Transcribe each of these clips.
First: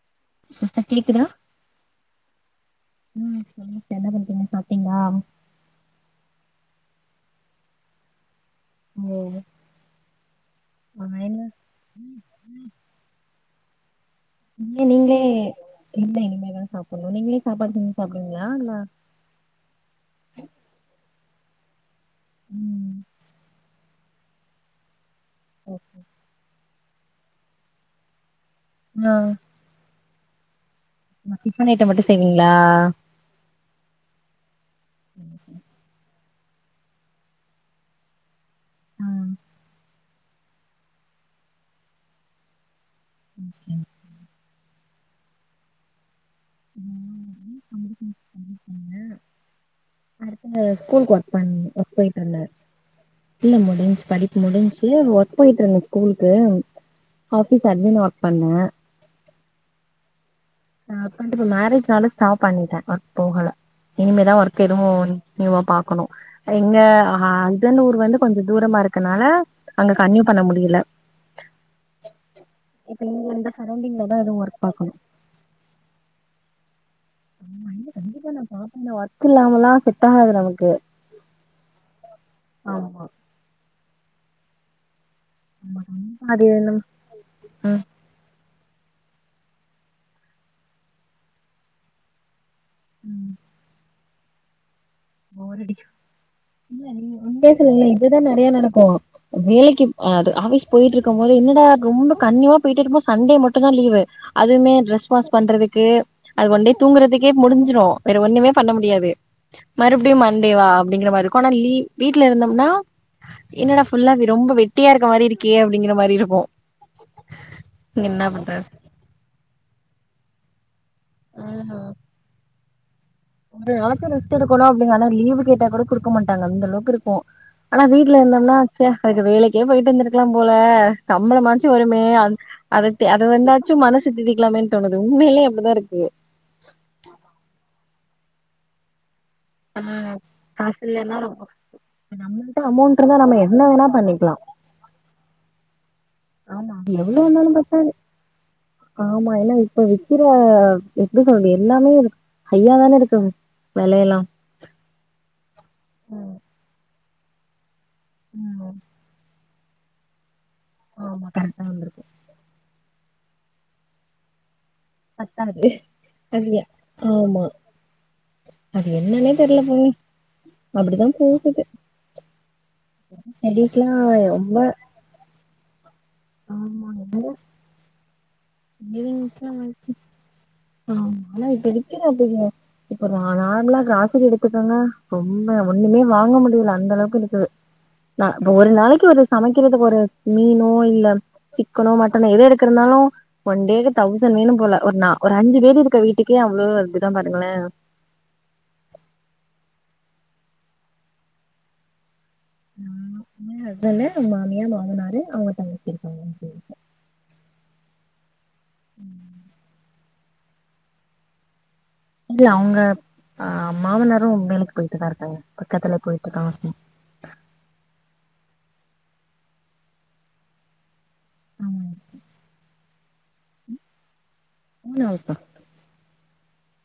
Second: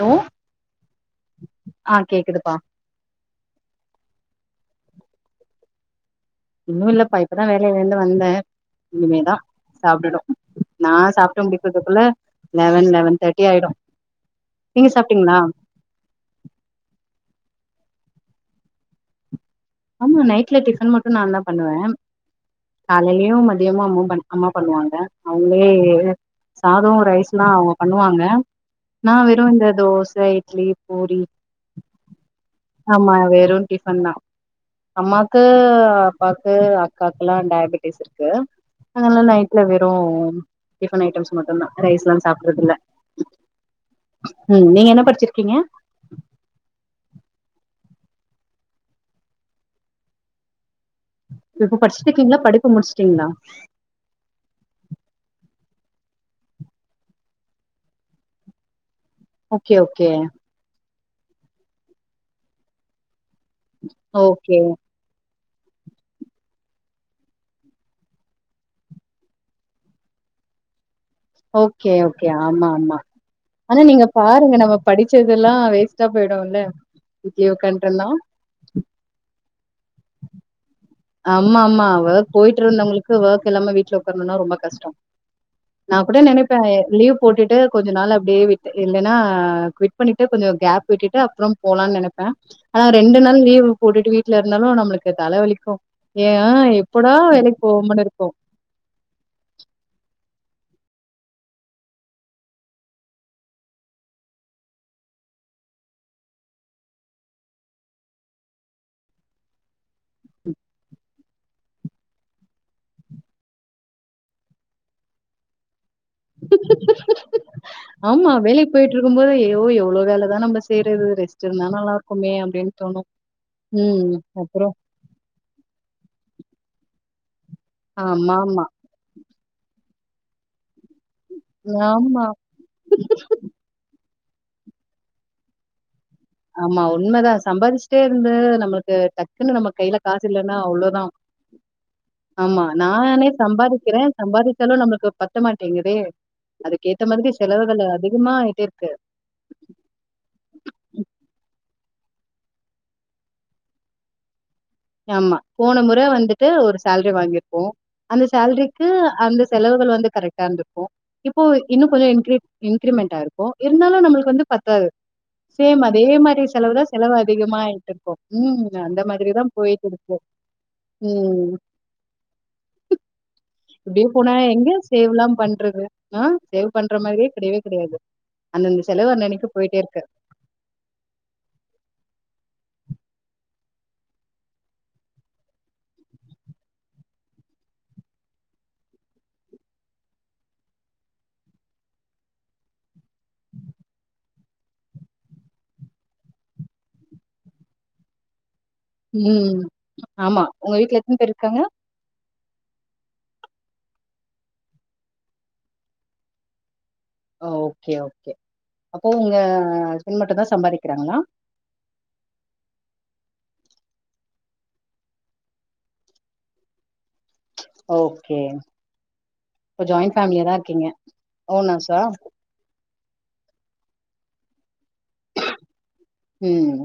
Hello sister கேக்குதா ஆ கேக்குதுப்பா ம் என்ன பண்றீங்க சாப்ட்டீங்ளா இன்னு இல்லப்பா இப்பதா வேலையிலந்து வந்தே ஓ இனிமே தா சாப்டனு நா சாப்ட்டு முடிக் கறதுக்குள்ள லெவன் லெவன் தேர்ட்டி ஆயிடு ஏ நீங்க நீங்ளே சாப்ட்டீங்களா இல்ல இனிமே தா சாப்பட்ணு நீங்ளே சாப்பாடு செஞ்சு சாப்புடுவீங்ளா இல்ல ஆமா நைட்ல டிஃபன் மட்டு நாந் தா பண்ணுவே ம் காலையிலயு மதியமு அம்மா பண் அம்மா பண்ணுவாங்க அவங்ளே ஓ. சாதோ ரைஸ்ல்லா அவங்க பண்ணுவாங்க ஆ நா வெரு இந்த தோச இட்லி பூரி டிஃபன் ஐட்டம் மட்டு செய்வீங்களா ஆமா வெறு டிஃபன்ந்தா அம்மாக்கு அப்பாக்கு அக்காக்கெல்லா டயாபட்டிஸ் இருக்கு ஆ அத்னாலா நைட்ல வெறு டிஃபன் ஐட்டம்ஸ் மட்டுந்தா ரைஸ் எல்லா சாப்பட்றது இல்ல [inaudible] ம் நீங்க என்ன படிச்சிருக்கீங்க நா வந்து கம்பியூட்டர் சயின்ஸ் பண்ணிருக்கங்க அடுத்த ஸ்கூலுக்கு ஒர்க் பண் இப்ப ஒர்க் படிச்சுட்டு இருக்கீங்களா போயிட்ருந்தே படிப்பு முடிச்சுட்டீங்களா இல்ல முடிஞ்சு படிப் முடிஞ்சு ஒர்க் போயிட்ருந்தே ஸ்கூலுக்கு ஆபீஸ் அட்மினா ஒர்க் பண்ணே ஓகே ஓகே நா அப்பந்துப்ப மேரேஜ்னால ஸ்டாப் பண்ணிட்டே ஒர்க் போகல இனிமேதா ஓகே ஒர்க் எதுவு நீயூவா பாக்கணு எங்க அந்தனூர் வந்து கொஞ்சோ தூரமா இருக்கனால அங்க கன்னியூ பண்ண முடியல ஓகே ஓகே ஆமா ஆமா இப்ப இங்க இந்த ஆனா நீங்க சரௌண்டிங்லதா எதுவு பாருங்க ஒர்க் நம்ம பாக்கணு படி ச்சதெல்லா வேஸ்ட்டா போயிடுல்ல வீட்லயே உக்காட்ன்ருந்தா ஆ பின்ன ஒர்க் இல்லாமல்லா செட்டாகாது நமக்கு ஆமா ஆமா ஒர்க் ஆமா போயிட்ருந்தவங்களுக்கு ஒர்க் இல்லாம வீட்ல உக்காரணுன்னா ரொம்ப கஷ்டோ ஆமா, நா கூட அது நெனப்பே லீவ் போட்டுட்டு ம் கொஞ்ச நாள் அப்டியே விட்டு இனுந்தனா குவிட் பண்ணிட்டு கொஞ்ச கேப் விட்டுட்டு அப்றோ போலான்னு நெனப் ப்பே ஆனா ரெண்டு ம் நாள் லீவ் போட்டுட்டு வீட்ல இருந்தாலு நம்மளுக்கு போர் அடிக்கு தலவலிக்கு இல்ல நீங்க உண்மைய சொல்லுங்க இதுதா இருக்கு நெறைய நடக்கு வேலைக்கு அது ஆஃபிஸ் போயிட்டு இருக்கம்போது என்னடா ரொம்ப கன்னியூவா போயிட்டுருக்கம்போது சண்டே மட்டுதா லீவு அதுவுமே ட்ரெஸ் வாஷ் பண்றதுக்கு அது ஒன்டே தூங்கறதுக்கே முடிஞ்சிரு வேற ஒண்ணுமே பண்ண முடியாது மறுப்டியு மண்டேவா அப்டிங்கிற மாரிருக்கு ஆனாலீ வீட்லருந்தம்னா என்னடா ஃபுல்லா ரொம்ப வெட்டியா இருக்க மாரிருக்கே அப்டிங்கிற மாரி இருக் ஆமா பண்றது வேலைக்கு போயிட் டுருக்கு போதே யோ எவ்ளோ வேலதா நம்ம செய்றது ரெஸ்ட் ஆஹ் இருந்தா நல்லா இருக்குமே அப்டின் தோணு ம் நமக்கு ரெஸ்ட் எடுக்கணு அப்டின் ஆனா லீவு கேட்டா கூட குடுக்க மாட்டாங்க அந்த அளவுக்கு இருக்கு ஆனா வீட்ல இருந்தம்னா ஆமாமா. ச்ச அதுக்கு வேலைக்கே போயிட்டு வந்திருக்கலா போல சம்பமள மாச்சு வருமே ஆமா, அது அது வந்தா ச்சு மனசு திதிக்கலாமேன் தோணுது உண்மைலே அப்டிதா இருக்கு ஆமா உண்மதா சம்பாதிச்சுட்டே இருந்து நம்மளுக்கு டக் குன்னு நம்ம ஆனா கையில காசு இல்லனா காசு அவ்ளோதா இல்லன்னா ரொம்ப கஷ்டம். நம்மள்ட்ட ஆமா அமௌண்ட் இருந்தா நானே நம்ம என்ன வேணா சம்பாதிக்கிறே பண்ணிக்கலா சம்பாதி ச்சாலு நம்ளுக்கு பத்த மாட்டேங்குதே ஆமா அதுக்கேத்த எவ்ளோ மாதிரி வேணாலு செலவுகள் பாத்தா அதிகமா ஆயிட்டேருக்கு ஆமா இப்ப விக்கிற எப்டி சொல்றது ஹையாதான இருக்கு வெலையெல்லா ஆமா போன முற வந்துட்டு ஒரு சேல்ரி வாங்கிருப்போ அந்த சேல்ரிக்கு அந்த செலவுகள் வந்து கரெக்டா இருந்திருக்கு ஆமா இப்போ கரெக்டா இன்னு வந்திருக்கு கொஞ்சோ இன்கி இன்கிரிமெண்ட் ஆயிருக்கு இருந்தாலு நம்மளுக்கு வந்து பத்தாது பத்தாது சேம் அதே மாரி அது செலவுதா செலவு ஆமா அதிகமா ஆயிட்டிருக்கு ம் அது அந்த என்னன்னே மாதிரிதா தெர்ல போங்க போயிட்டிருக்கு அப்டிதா ம் போகுது ஸ்டடிஸ்லா இப்டியே போனா ரொம்ப எங்க சேவ்லா பண்றது ஆ சேவ் ஆமா பண்ற என்ன மாதிரியே கெடையவே கெடையாது அந்தந்த செலவு அன்னன்னைக்கு போயிட்டேருக்கு ஆமா ஆனா இப்ப இருக்குற பெரிய இப்ப நா நார்மலா கிராசரி எடுத்துக்கோங்க ரொம்ப ஒன்னுமே வாங்க முடியல அந்த அளவுக்கு இருக்குது நா இப்ப ஒரு நாளைக்கு ஒரு சமைக்கிறதுக்கு ஒரு மீனோ இல்ல சிக்கனோ மட்டனோ எதோ எடுக்கறதுனாலு ஒன் டேக்கு தௌசண் வேணு போல ஒரு நா ஒரு அஞ்சி பேர் இருக்க வீட்டுக்கே அவ்ளோ வருதுன்னா பாருங்களே ம் ஆமா உங்க வீட்ல எத்தன பேர் இருக்காங்க நானு ஒன்னு எயே ஹஸ்பண்டு மாமியார் மாமனாரு அவங்க தங்கச்சி இருக்காங்க அஞ்சி பேர் வீட்ல ஓ ஓகே ஓகே அப்போ உங்க ஹஸ்பண்ட் மட்டுதா சம்பாதிக்கிறாங்களா இல்ல அவுங்க அ மாமனாரு வேலைக்கு போயிட்டுதா இருக்காங்க பக்கத்துல போயிட்டு இருக்காங்க வாட் ஓகே அப்போ ஜாயின் ஃபேமிலியா தா இருக்கீங்க ஓன் ஹவுஸா ஓன் ஹவுஸ்தான ம்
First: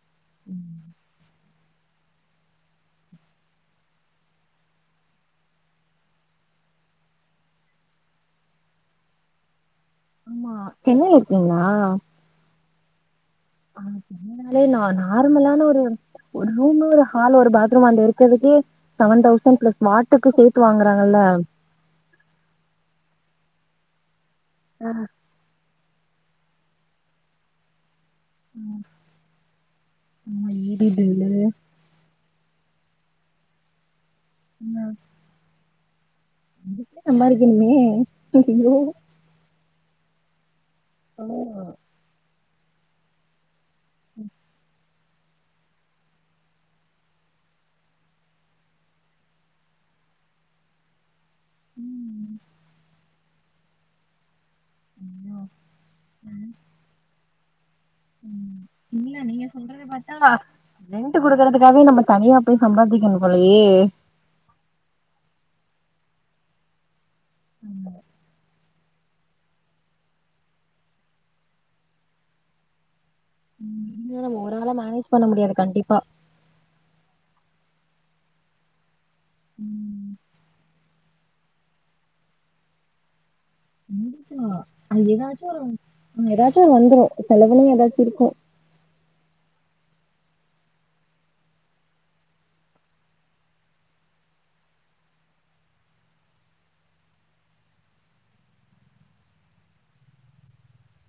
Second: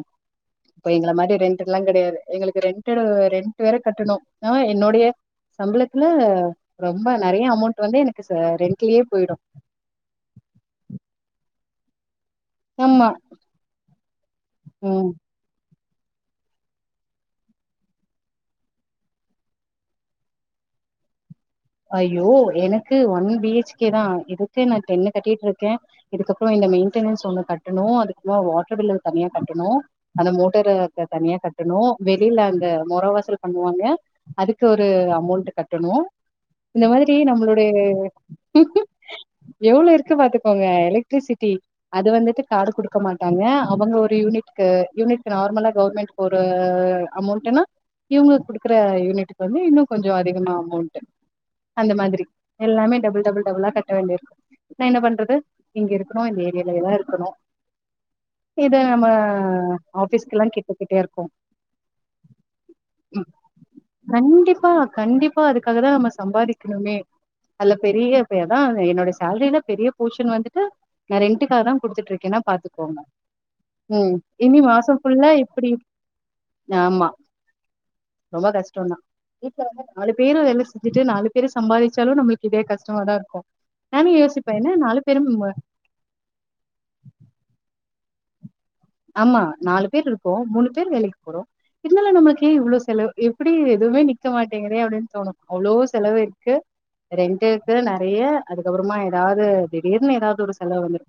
இப்ப எங்கள மாரி ரெண் ட்டுக்லா கெடையாது எங்களுக்கு ரெண்டடு ரெண்டு வேற கட்டணு ஆ என்னுடைய சம்பளத்துல ரொம்ப நெறைய அமௌண்ட் வந்து எனக்கு ச ரெண்ட்டுலயே போயிடு ஆமா சென்னையில இருக்கீங்ளா ஆமா ஆ சென்னை நாலே நா ம் நார்மலான ஒரு ஒரு ரூம் ஒரு ஹால் ஒரு பாத்ரூம் அந்த இருக்கறதுக்கு செவன் தௌசண்ட் பிளஸ் வாட்டருக்கு சேத்து வாங்குறாங்கல்ல ஐயோ எனக்கு ஒன் பி ஹெச் கே தா இதுக்கு நானு டென்னு கட்டிட்டு இருக்க இதுக்கப்றோ இந்த மெயின்டெனன்ஸ் ஒன்னு கட் டனு அதுக்கு வாட்டர் பில்லு தனியா கட்டணு அந்த ஆமா மோட்டரு ஈபி பில்லு தனியா கட்டு கட்டணு வெளில அந்த மொற வாசல் பண்ணுவாங்க அதுக்கு ஒரு அமௌண்ட் கட்டணு இந்த மாதிரி நம்மளுடைய சம்பாரிக்கணுமே ஐயோ எவ்ளோ இருக்கு பாத்துக்கோங்க ஓ. எலக்ட்ரிசிட்டி அது வந்துட்டு காடு குடு டுக்க மாட்டாங்க அவங்க ஒரு யூனிட்டுக்கு யூனிட் நார்மலா கவுவர்மெண்ட் ஒரு அமௌன்ட்டுன்னா இவங்களுக்கு குடுக்குற யூனிட்க்கு வந்து இன்னு கொஞ்சோ அதிகமா அமௌண்ட் அந்த மாதிரி ம். எல்லாமே டபுள் டபுள் டபுளா கட்ட வேண்டி இருக்கு ஆனா என்ன பண்றது ஐயோ. இங்க இருக்கணு இந்த ஏரியாவுலயேதா இருக்கணு இத ம் நம்ம இல்ல நீங்க சொல்றத பாத்தா ஆபீஸ்க்கெல்லா கிட்ட கிட்டயா ரென்ட் இருக்கு குடுக்கறதுக்காவே நம்ம தனியா போய் சம்பாதிக்கனும் போலயே கண்டிப்பா கண்டிப்பா அதுக்காக தா நம்ம சம்பாதிக்கணுமே அதுல ஆமா பெரிய பையதா என்னோட சே சேல்ரில பெரிய போஷன் வந்துட்டு நா ரெண்டுக்காக தா குடுத்துட்டு இருக்கேன்னா பாத்துக்கோங்க ம் இதுல நம்ம ஒரு இனி ஆளா மாசோ மேனேஜ் பண்ண ஃபுல்லா முடியாது எப்புடி கண்டிப்பா ஆமா ரொம்ப கஷ்டோதா வீட்ல வந்து ம் நாலு பேரு வேல செஞ் வந்துட்டு நாலு பேரு சம்பாதிச்சாலு நம்மளுக்கு இதே கஷ்டமாதா இருக்கு நானு கண்டிப்பா யோசிப்பே என்ன நாலு அது பேரு ஏதாச்சு நம்ம ம் ஏதாச்சு ஒன்னு வந்துரு செலவுன்னு ஏதாச்சு இருக்கு ஆம்மா நாலு பேர் இருக்கோம் மூணு பேர் வேலைக்கு போறோம் இருதாலு நம்மளுக்கு யே இவ்ளோ செலவ் எப்படி எதுவுமே நிக்க மாட்டேங்கிறே அப்படின் தோணும் அவ்லோ செலவு இருக்கு ரெண்டுக்கு நறைய அதுக்கப்புறமா ஏதாது திடீர்னு ஏதாது ஒரு செலவு வந்துரு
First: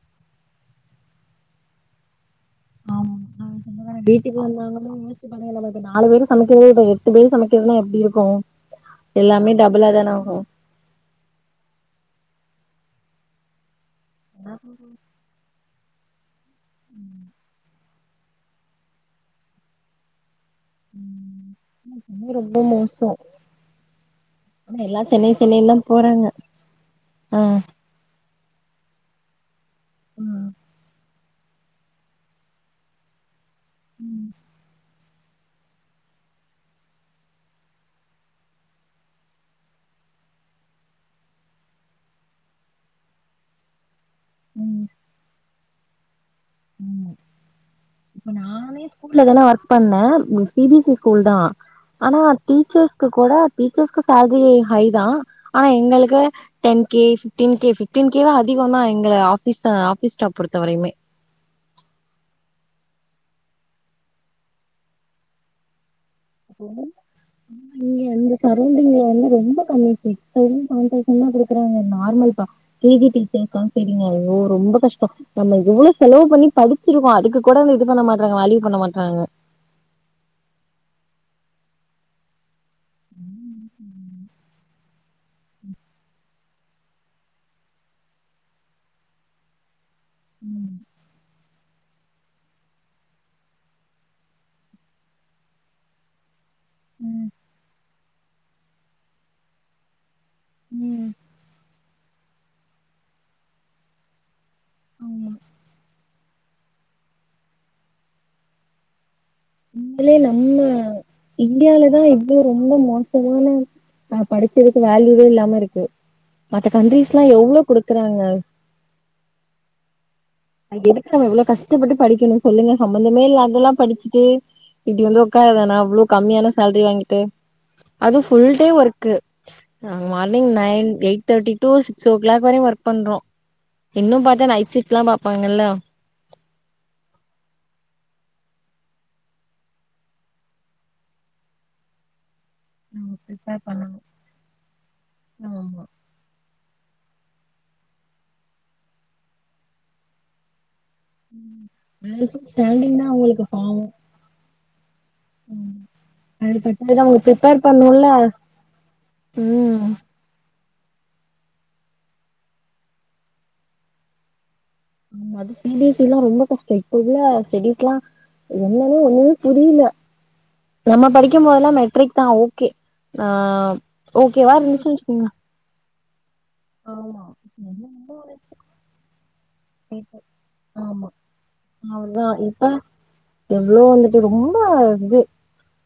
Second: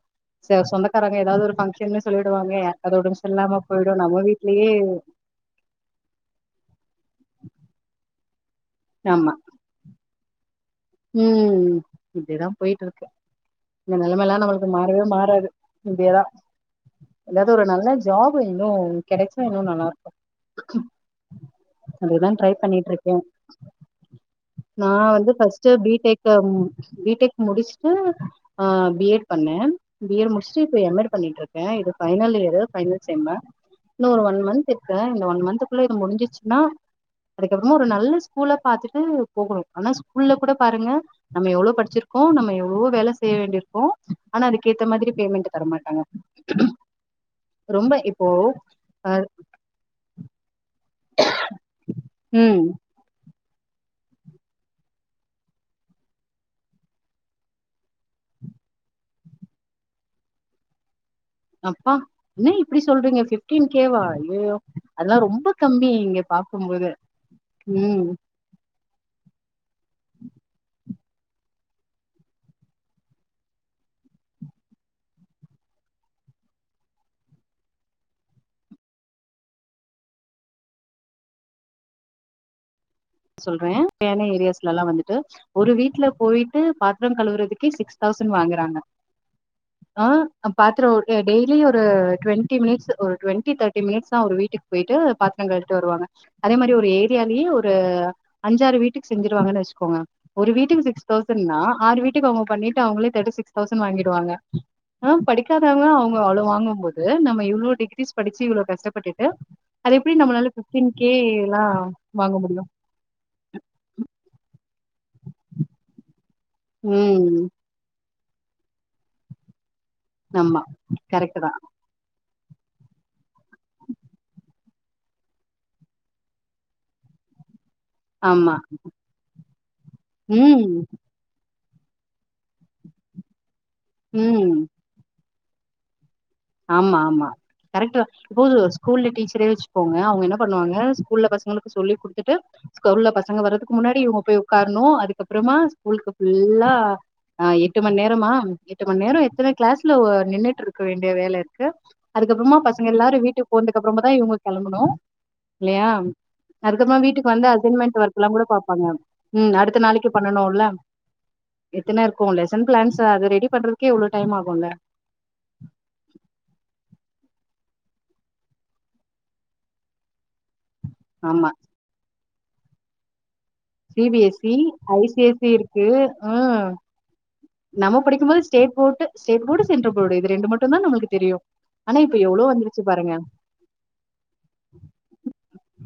ச சொந்தக்காரங்க ஏதாவ்து ஒரு பஃபங்க்ஷன்னு சொல்லிடுவாங்கய யார்க்காது ஆமா ஒடம்பு சல்லாம போயிடும் நம்ம வீட்லயே பரவால்ல இப்ப நாலு பேர் சமைக்கறது இப்ப எட்டு பேர் சமைக்கிறதுன்னா எப்டி இருக்கோ ஆமா. எல்லாமே டபுளா தான ஆகும் ம் இப்டிதான் போயிட்ருக்கு இந்த நெலம எல்லா நம்மளுக்கு மாறவே மாறாது இப்டியேதா எதாது ஒரு நல்ல ஜாப் இன்னும் கெடைச்சா இன்னு நல்லா இருக்கும் ம் அதுதா சென்னை ட்ரை ரொம்ப மோசோ பண்ணிட்ருக்கே ஆனா நா எல்லா வந்து சென்னை சென்னைன்னு தா ஃபஸ்ட்டுப் பி டெக் போறாங்க பி டெக் ஆ முடிச்ட்டு ஆ பி எட் பண்ணே பி யெடு ம் முடிச்ட்டு இப்ப எம் யெடு பண்ணிட்ருக்க இது பைனல் இயரு பைனல் செம்மு இன்னு ஒரு ம் ஒன் மந்த் அ இந்த ஒன் மந்த்க்குள்ள இது முடிஞ்சிச்சுன்னா அதுக்கப்புறமா ஒரு நல்ல ஸ்கூல்லா பாத்துட்டு போகணு ஆனா ஸ்கூல்ல கொட பாருங்க நம்ம எவ்ளோ படிச்சிருக்கோ நம்ம எவ்ளோ வேல செய்ய வேண்டியிருக்கோ ஆனா ம் அதுக்கேத்த மாதிரி பேமெண்ட் தரமாட்டாங்க ரொம்ப இப்போ நானே அ ஸ்கூல்லதன ஆர் பண்ண சி பி சி ஸ்கூல் தான் ஆனா ம் டீச்சர்ஸ் க்கு கொட டீச்சர்ஸ்கு சேலரி ஹை தான் ஆனா எங்களுக்கு ten K fifteen K fifteen K வே அதிகம் தான் எங்க ஆபீஸா ஆபீஸ் ஸ்டாப் பொருத்த வரயுமே அப்பா என்ன இப்டி சொல்றீங்க பிப்டீன் கேவா அய்யயோ அதெல்லா ரொம்ப கம்மி இங்க பாக்கும்போது நீ ம் அந்த சரௌண்டிங்ல வந்து ரொம்ப கம்மி சைஸ் டெய்லி கவுண்டர்ஸ்லாகேக்குறாங்க நார்மல் பா ப்ரீ கே ஜி டீச்சர்க்கான் செய்றீங்க அய்யோ ரொம்ப கஷ்டம் நம்ம எவ்வளோ செலவு பண்ணி படிச்சிருக்கோம் அதுக்கு கொட அந்த இது பண்ண மாட்றாங்க வலிவ் பண்ண மாட்றாங்க சொல்றேன் பேனே ஏரியாஸ்லல்லாம் வந்துட்டு ஒரு வீட்ல போயிட்டு பா த்ரம் கழுவறதுக்கு சிக்ஸ் தௌசண்ட் வாங்கறாங்க ஆ ம் பாத்தரோ ஒழுக்க டே லி ஒரு டுவென்டி மிட்ஸ் ஒரு டுவெண்டி தேர்டி மினிட்ஸ் தா ஒரு வீட்டுக்கு போயிட்டு பாத்ரம் கழுவிட்டு வருவாங்க அதே மாரி ஒரு ம் ஏரியாலயே ஒரு அஞ்சாறு வீட்டுக் செஞ்சிருவாங்கனு வச்சுக்கோங்க ஒரு வீட்டுக்கு சிக்ஸ் ம் தௌசண்னா ஆறு வீட்டுக்கு அவங்க பண்ணிட்டு அவங்களே தேட்டிசிக்ஸ் தௌசண் வாங்கிருவாங்க ஆ ஆமா படிக்காதவங்க அவங்க அவ்ளோ வாங்கும் போது நம்ம இவ்ளோ டிகிரிஸ் படிச்சு இவ்ளோ கஷ்டப்பட்டுட்டு அது இல்ல எப்டி இல்ல நம்மளால இந்த ஃபிப்டீன் கே எல்லா இந்தியால தான் இவ்ளோ வாங்க முடியு ரொம்ப மோ சமான நா படிச்சதுக்கு வேல்யூவே இல்லாம இருக்கு மத்த கண்ரீஸ்ல்லா ம் எவ்ளோ குடுக்குறாங்க ஆமா அதுக் எதுக்கு கரெக்ட் நம்ம தா கஷ்டப்பட்டு படிக்கணும் சொல்லுங்க சம்பமந்தமே இல்லாதெல்லா படிச்சிட்டு இப்டி வந்து உட்காரதானா இவ்ளோ கம்மியான சேலரி வாங்கிட்டு அது ஃபுல் ஆமா டே ஒர்க்கு ஆ மார்னிங் ம் nine eight thirty two six o'clock வரையு ஒர்க் பண்றோம் இன்னும் பாத்தா ம் நைட் சிப்ட்லா பாப்பாங்கள்ல ஆமா ஆமா கரெக்ட்டுதா போது ஸ்கூல்ல டீச்சரே வச்சுப்போங்க அவங்க என்ன பண்ணுவாங்க ஸ்கூல்ல பசங்களுக்கு சொல்லி குடுத்துட்டு ஸ்கொல்ல அவங்க பசங்க ப்ரிப்பேர் வறதுக்கு பண்ணணு முன்னாடியே இவங்க போய் உக்கார்ணும் அதுக்கப்புறமா ஆமா ஸ்கூல்க்கு ஃபுல்லா ஆ எட்டு மண் நேரமா எட்டு மண் நேரம் எத்தன கிளாஸ்ல நின்னுட்டு இருக்க வேண் அப்டியே வேல இருக்கு மேக்ஸிமம் அதுக்கப்புறமா பசங்க ஸ்டாண்டிங் தா எல்லாரும் அவங்களுக்கு வீட்டுக்கு பாவோ போனதுக்குப்புறமா தா இவுங்க களம்பணு இல்லயா அது பத்தாது அதுக்கப்புறம் அவங்க வீட்டுக்கு வந்து ப்ரிப்பேர் அசைன்மெண்ட் பண்ணுல்ல ஒர்க்குல்லாம் கூட பாபாங்க உம் அடுத்த ம் நாளைக்கு பண்ணனும்ல எத்தன இருக்கும் லெசன் பிளான்ஸ் அது ரெடி பண்றதுக்கே இவ்ளோ டைம் ஆகும்ல ஆமா அது சி பி எஸ் சில்லா ரொம்ப கஷ்ட இப்ப உள்ள ஸ்டெடீஸ்லா என்னனு ஒன்னுமே புரில நம்ம படிக்கும் ஆமா. போதெல்லா மெட்ரிக் தா ஓகே ஆ சி பி எஸ் ஓகேவா சி இருந்துச்சுன்னு ஐ சி வச்சுக்கோங்க எஸ் சி இருக்கு ஆ ஆமா நம்ம படிக்கும் போது ஸ்டேட் போட்டு ஸ்டேட் போர்டு சென்ட்ரல் போர்டு இது ரெண்டு மட்டுந்தா ஆமா நம்மளுக்கு தெரியு ஆனா இப்ப எவ்வளோ வந்துருச்சுப் பாருங்க எவ்வளோ வந்துட்டு ரொம்பா இது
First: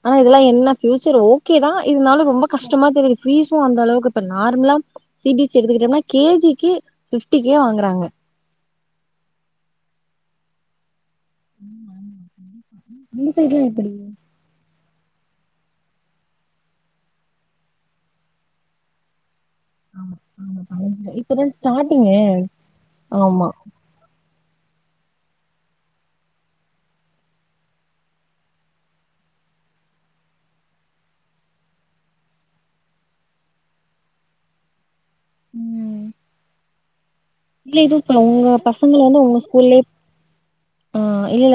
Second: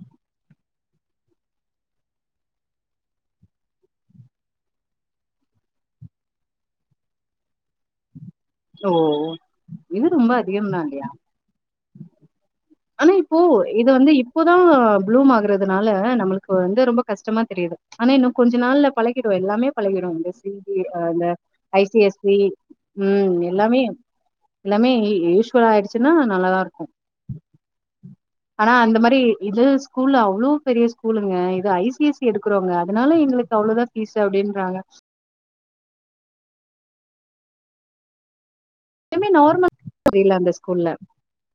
ஆனா இதுலா என்ன ஃபியூச்சர் ஓகே தா இருந்தாலு ரொம்ப கஷ்டமா தெரியது ஃபீஷு அந்த அளவுக்கு இப்ப நார்மலா எடுத்துக்கிட்டினா கே ஜிக்கே பிப்டிக்கே வாங்குறாங்க ஓ இது ரொம்ப அதிகம்தா இல்லையா ஆனா இந்த இப்போ சைட்லா எப்டி இது வந்து இப்போதா ப்ளூம் ஆகுறதுனால நம்மளுக்கு வந்து ரொம்ப கஷ்டமா தெரியுது ஆனா இன்னு கொஞ்ச நாள்ல பழகிடு எல்லாமே பழகிடு ஆமா இந்த சி ஆமா பி அ பழகிடு இந்த இப்பதா I C starting S C ம் ஆமா எல்லாமே எல்லாமே யூஸ்வல்லா ஆயிடுச்சுன்னா நல்லாதா இருக்கும் ஆனா அந்த மாரி இது ஸ்கூல்ல அவ்வளோ பெரிய ஸ்கூலுங்க இது ஐ சி எஸ் சி எடுக்கிறவங்க அதனால எங்களுக்கு அவ்வளோதா பீசு அப்டின்றாங்க ம் இல்ல இதுவும் இப்ப உங்க பசங்க வந்து எல்லாமே உங்க நார்மல் ஸ்கூல்லயே தெரியல அந்த ஸ்கூல்ல. ஆ இல்ல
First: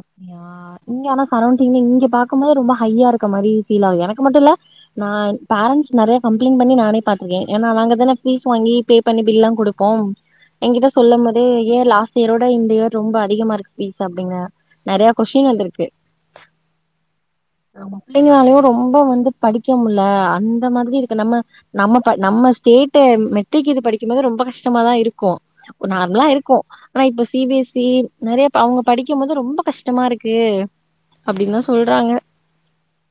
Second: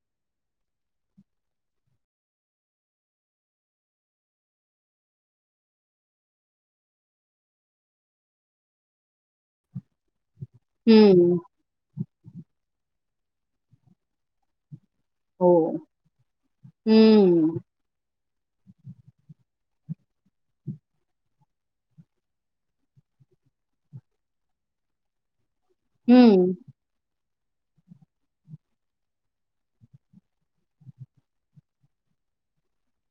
அப்படியா நீங்க ஆனா சரௌண்டிங்ல இங்க பாக்கும் போது ரொம்ப ஹையா இருக்க மாரி ஃபீல் ஆகுது எனக்கு மட்டு இல்ல நா பேரண்ட்ஸ் நெறையா கம்ப்ளைண்ட் பண்ணி நானே பாத்திருக்கே ஏன்னா நாங்கதானே ஃபீஸ் வாங்கி பே பண்ணி பில்லா குடுக்கோம் எங்கிட்ட சொல்லம் ம். போதே ஏ லாஸ்ட் இயரோட இந்த இயர் ரொம்ப அதிகமா இருக்கு ஃபீஸ் அப்டிங்கு நெறையா ஓ! கொஷிடின் வந்திருக்கு ம். நம்ம பிள்ளைங்களாலயு ரொம்ப வந்து படிக்க முடில அந்த மாதிரி இருக்கு நம்ம நம்ம ப நம்ம ஸ்டேட்டு மெட்ரிக்கு இது படிக்கும்போது ரொம்ப கஷ்டமாதா இருக்கு நார்மலா ம். இருக்கு ஆனா இப்ப சி பி எஸ் இ நெறைய அவங்க படிக்கும் போது ரொம்ப கஷ்டமா இருக்கு அப்படின்னு தா சொல்றாங்க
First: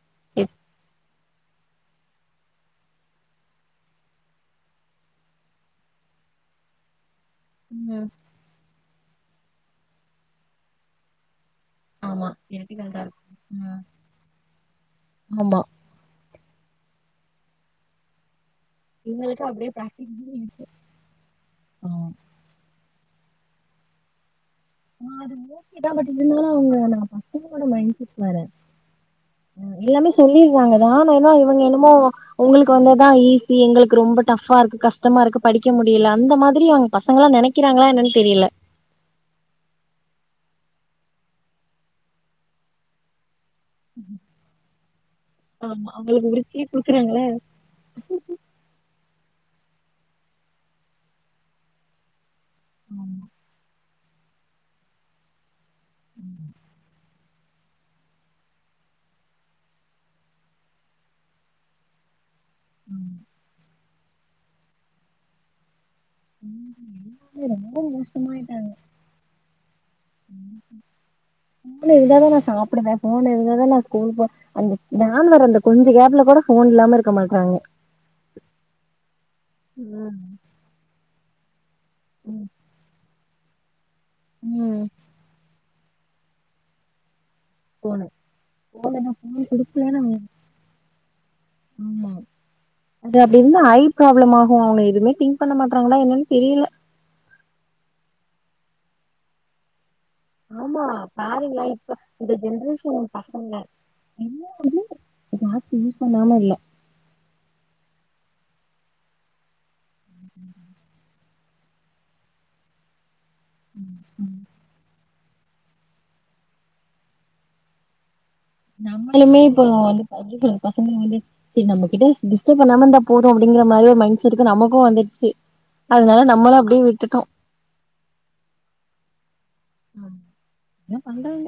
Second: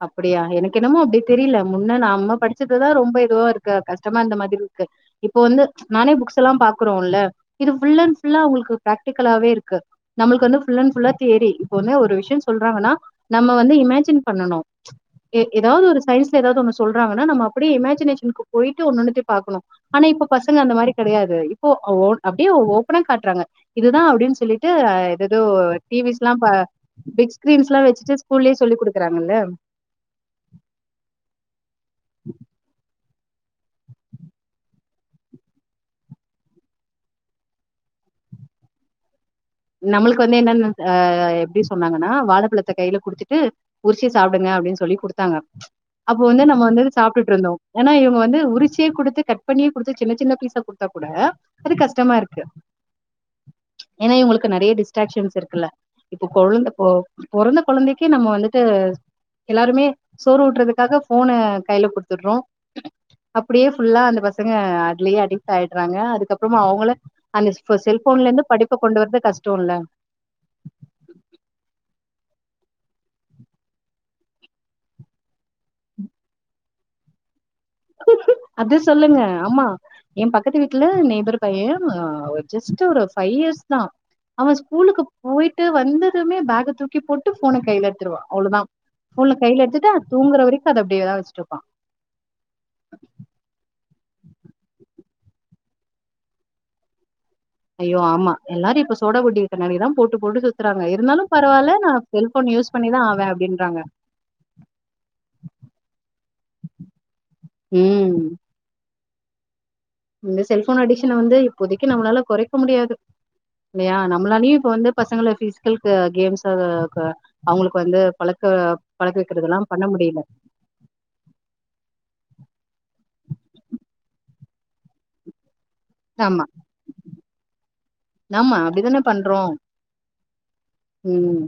அப்படியா எனக்கு என்னமோ அப்படி தெரியல முன்ன நம்ம படிச்சதுதா ரொம்ப இதுவா இருக்கு கஷ்டமா இருந்த மாதிரி இருக்கு இப்ப வந்து நானே புக்ஸ்ஸல்லாம் பாக்குறோம்ல இது ஃபுல் ம். அண்ட் ஃபுல்லா அவங்களுக்கு பிராக்டிகலாவே இருக்கு நமளுக்கு வந்து புல் அண்ட் ஃபுல்லா தியரி இப்பவுமே ஒரு ஆமா. விஷய சொல்றாங்கன்னா தியரட்டிக்கல் தான் இருக்கும். நம்ம வந்து ம். இமேஜின் பண்ணனு எ ஆமா. எதா வது ஒரு சைஸ்ல ஏதாவது ஒன்னு சொல்றாங்கன்னா நாம அப்படியே இமேஜினேஷன்க்குப் போயிட்டு ஒன்னு ஒன்னுத்தையு இவங்களுக்கு பாக்கணு அப்படியே ஆனா இப்ப பிராக்டிகல் பசங்க இருக்கு. அந்த மாரி கெடையாது இப்போ ஓ ஆமா. அப்டியே ஓப்பன்னா காட்றாங்க இதுதா அப்படின் சொல்லி ட்டு ஆ எது அது எதோ ஓகே தான். பட் டிவிஸ்ல்லா பா இருந்தாலும் அவங்க நான் பிக் பசங்களோட ஸ்கிரீன்ஸ்ல்லா மைண்ட் வச்சுட்டு செட் வேற. ஸ்கூல்லயே சொல்லி் குடுக்கறாங்கல்ல அ எல்லாமே சொல்லிருறாங்கதா ஏன்னா இவங்க என்னமோ உங்களுக்கு வந்து உங்களுக்குதா ஈசி எங்களுக்கு ரொம்ப டஃபா இருக்கு கஷ்டமா இருக்கு படிக்க முடியல அந்த மாதிரி அவங்க பசங்களா நெனைக்க கிறாங்களா என்னன்னு தெரியல நம்மளுக்கு வந்து என்னன்ன ஆ எப்படி சொன்னாங்கன்னா வாழப்பழத்த கையில குடுத்துட்டு உறிச்சி சாப்டுங்க அப்டின்னு சொல்லி குடுத்தாங்க ஆமா. அப்போ அவங்களுக்கு வந்து நம்ம உரிச்சியே வந்து குடுக்குறாங்களா? சாப்ட்டுட்டு இருந்தோ ஏன்னா இவங்க வந்து உரிச்சியே குடுத்து கட் பண்ணியே குடுத்து சின்ன சின்ன பீசா குடுத்தா கூட அது கஷ்டமா இருக்கு ம் ஏன்னா இவங்களுக்கு நறைய டிஸ்ட்ராக்ஷன்ஸ் இருக்குல்ல இப்ப ம். கொழந்தப் போ பொறந்த கொழந்தைக்கே நம்ம வந்துட்டு எல்லாருமே சோறு ஊட்டுறதுக்காக போன கையில கொடுத்துடுறோ ம். அப்படியே ஃபுல்லா அந்த பசங்க அதுலேயே அடிக்ட் ஆயடுறாங்க அது ஆமா. க்கப்பறமா அவங்கள ம். எல்லாமே அந்த ரொம்ப செல்போன்ல இருந்து படிப்ப கொண்டு வரது கஷ்டம் இல்ல உம் போன் இருந்தாதா நா சாப்பிடுவே போன் இருந்தாதா நா ஸ்கூல் போவே. அந்த வேன் வர அந்த கொஞ்ச கேப்ல கூட போன் இல்லாம இருக்க மாட்டாங்க அத சொல்லுங்க ஆமா ம் எ பக்கத்து வீட்டுல நெய்பர் பைய ம் ஜஸ்டு ஒரு பைவ் இயர்ஸ் தா அவ ம் ஸ்கூலுக்கு போயி ட்டு வந்ததுமே பேக் தூக்கி போட்டு போட்டு போன கையில ஃபோனு எடுத்துடுவா அவ்வளவுதா ஃபோன் எது போன்ல ஃபோன் கையில குடுக்கலனா எடுத்துட்டு தூங்குற வரைக்கும் அத அப்படியேதா வச்சுட்டு இருப்பா ஆமா அது அப்படியே இருந்தா ஐ ப்ராப்ளம் ஆகும் அவங்க எதுவுமே திங்க் பண்ண மாட்டாங்களா என்னன்னு தெரியல ஐயோ ஆமா எல்லாரும் இப்ப சோடாபுட்டி கண்ணாடி தா போட்டு போட்டு ஆமா சுத்துறாங்க இருந்தாலு பாருங்களே பரவால்ல நா இப்ப இந்த செல்போன் யூஹ் பண்ணிதா ஜென்ரேஷன் ஆவே பசங்க அப்படின்றாங்க என்ன வந்து பாத்து யூஸ் பண்ணாம இல்ல ம் இந்த செல்போன் அடிக்ஷன் வந்து இப்போதைக்கு நம்மளால குறைக்க முடியாது. இல்லையா நம்மளா லீவ்க்கு வந்து பசங்கள பீஸ் ங்களுக்கு கேம்ஸ்ஸுக் அவங்களுக்கு வந்து பழக்க பழக்க வைக்கிறதுல்லா பண்ண முடியல ஆ சொல்லுங்க [inaudible] சேரி நம்மகிட்ட டிஸ்டர்ப் பண்ணாம இருதா போதும் அப்படிங்கிற மாதிரி ஒரு மைண்ட் செடக்கு நமக்கு வந்துடுச்சு அதனால ஆமா. நம்மளும் அப்படியே விட்டுட்டோ ஆமா. அப்டிதானே பண்றோம். உம் ஏதோ ம். பண்றாய்ங்க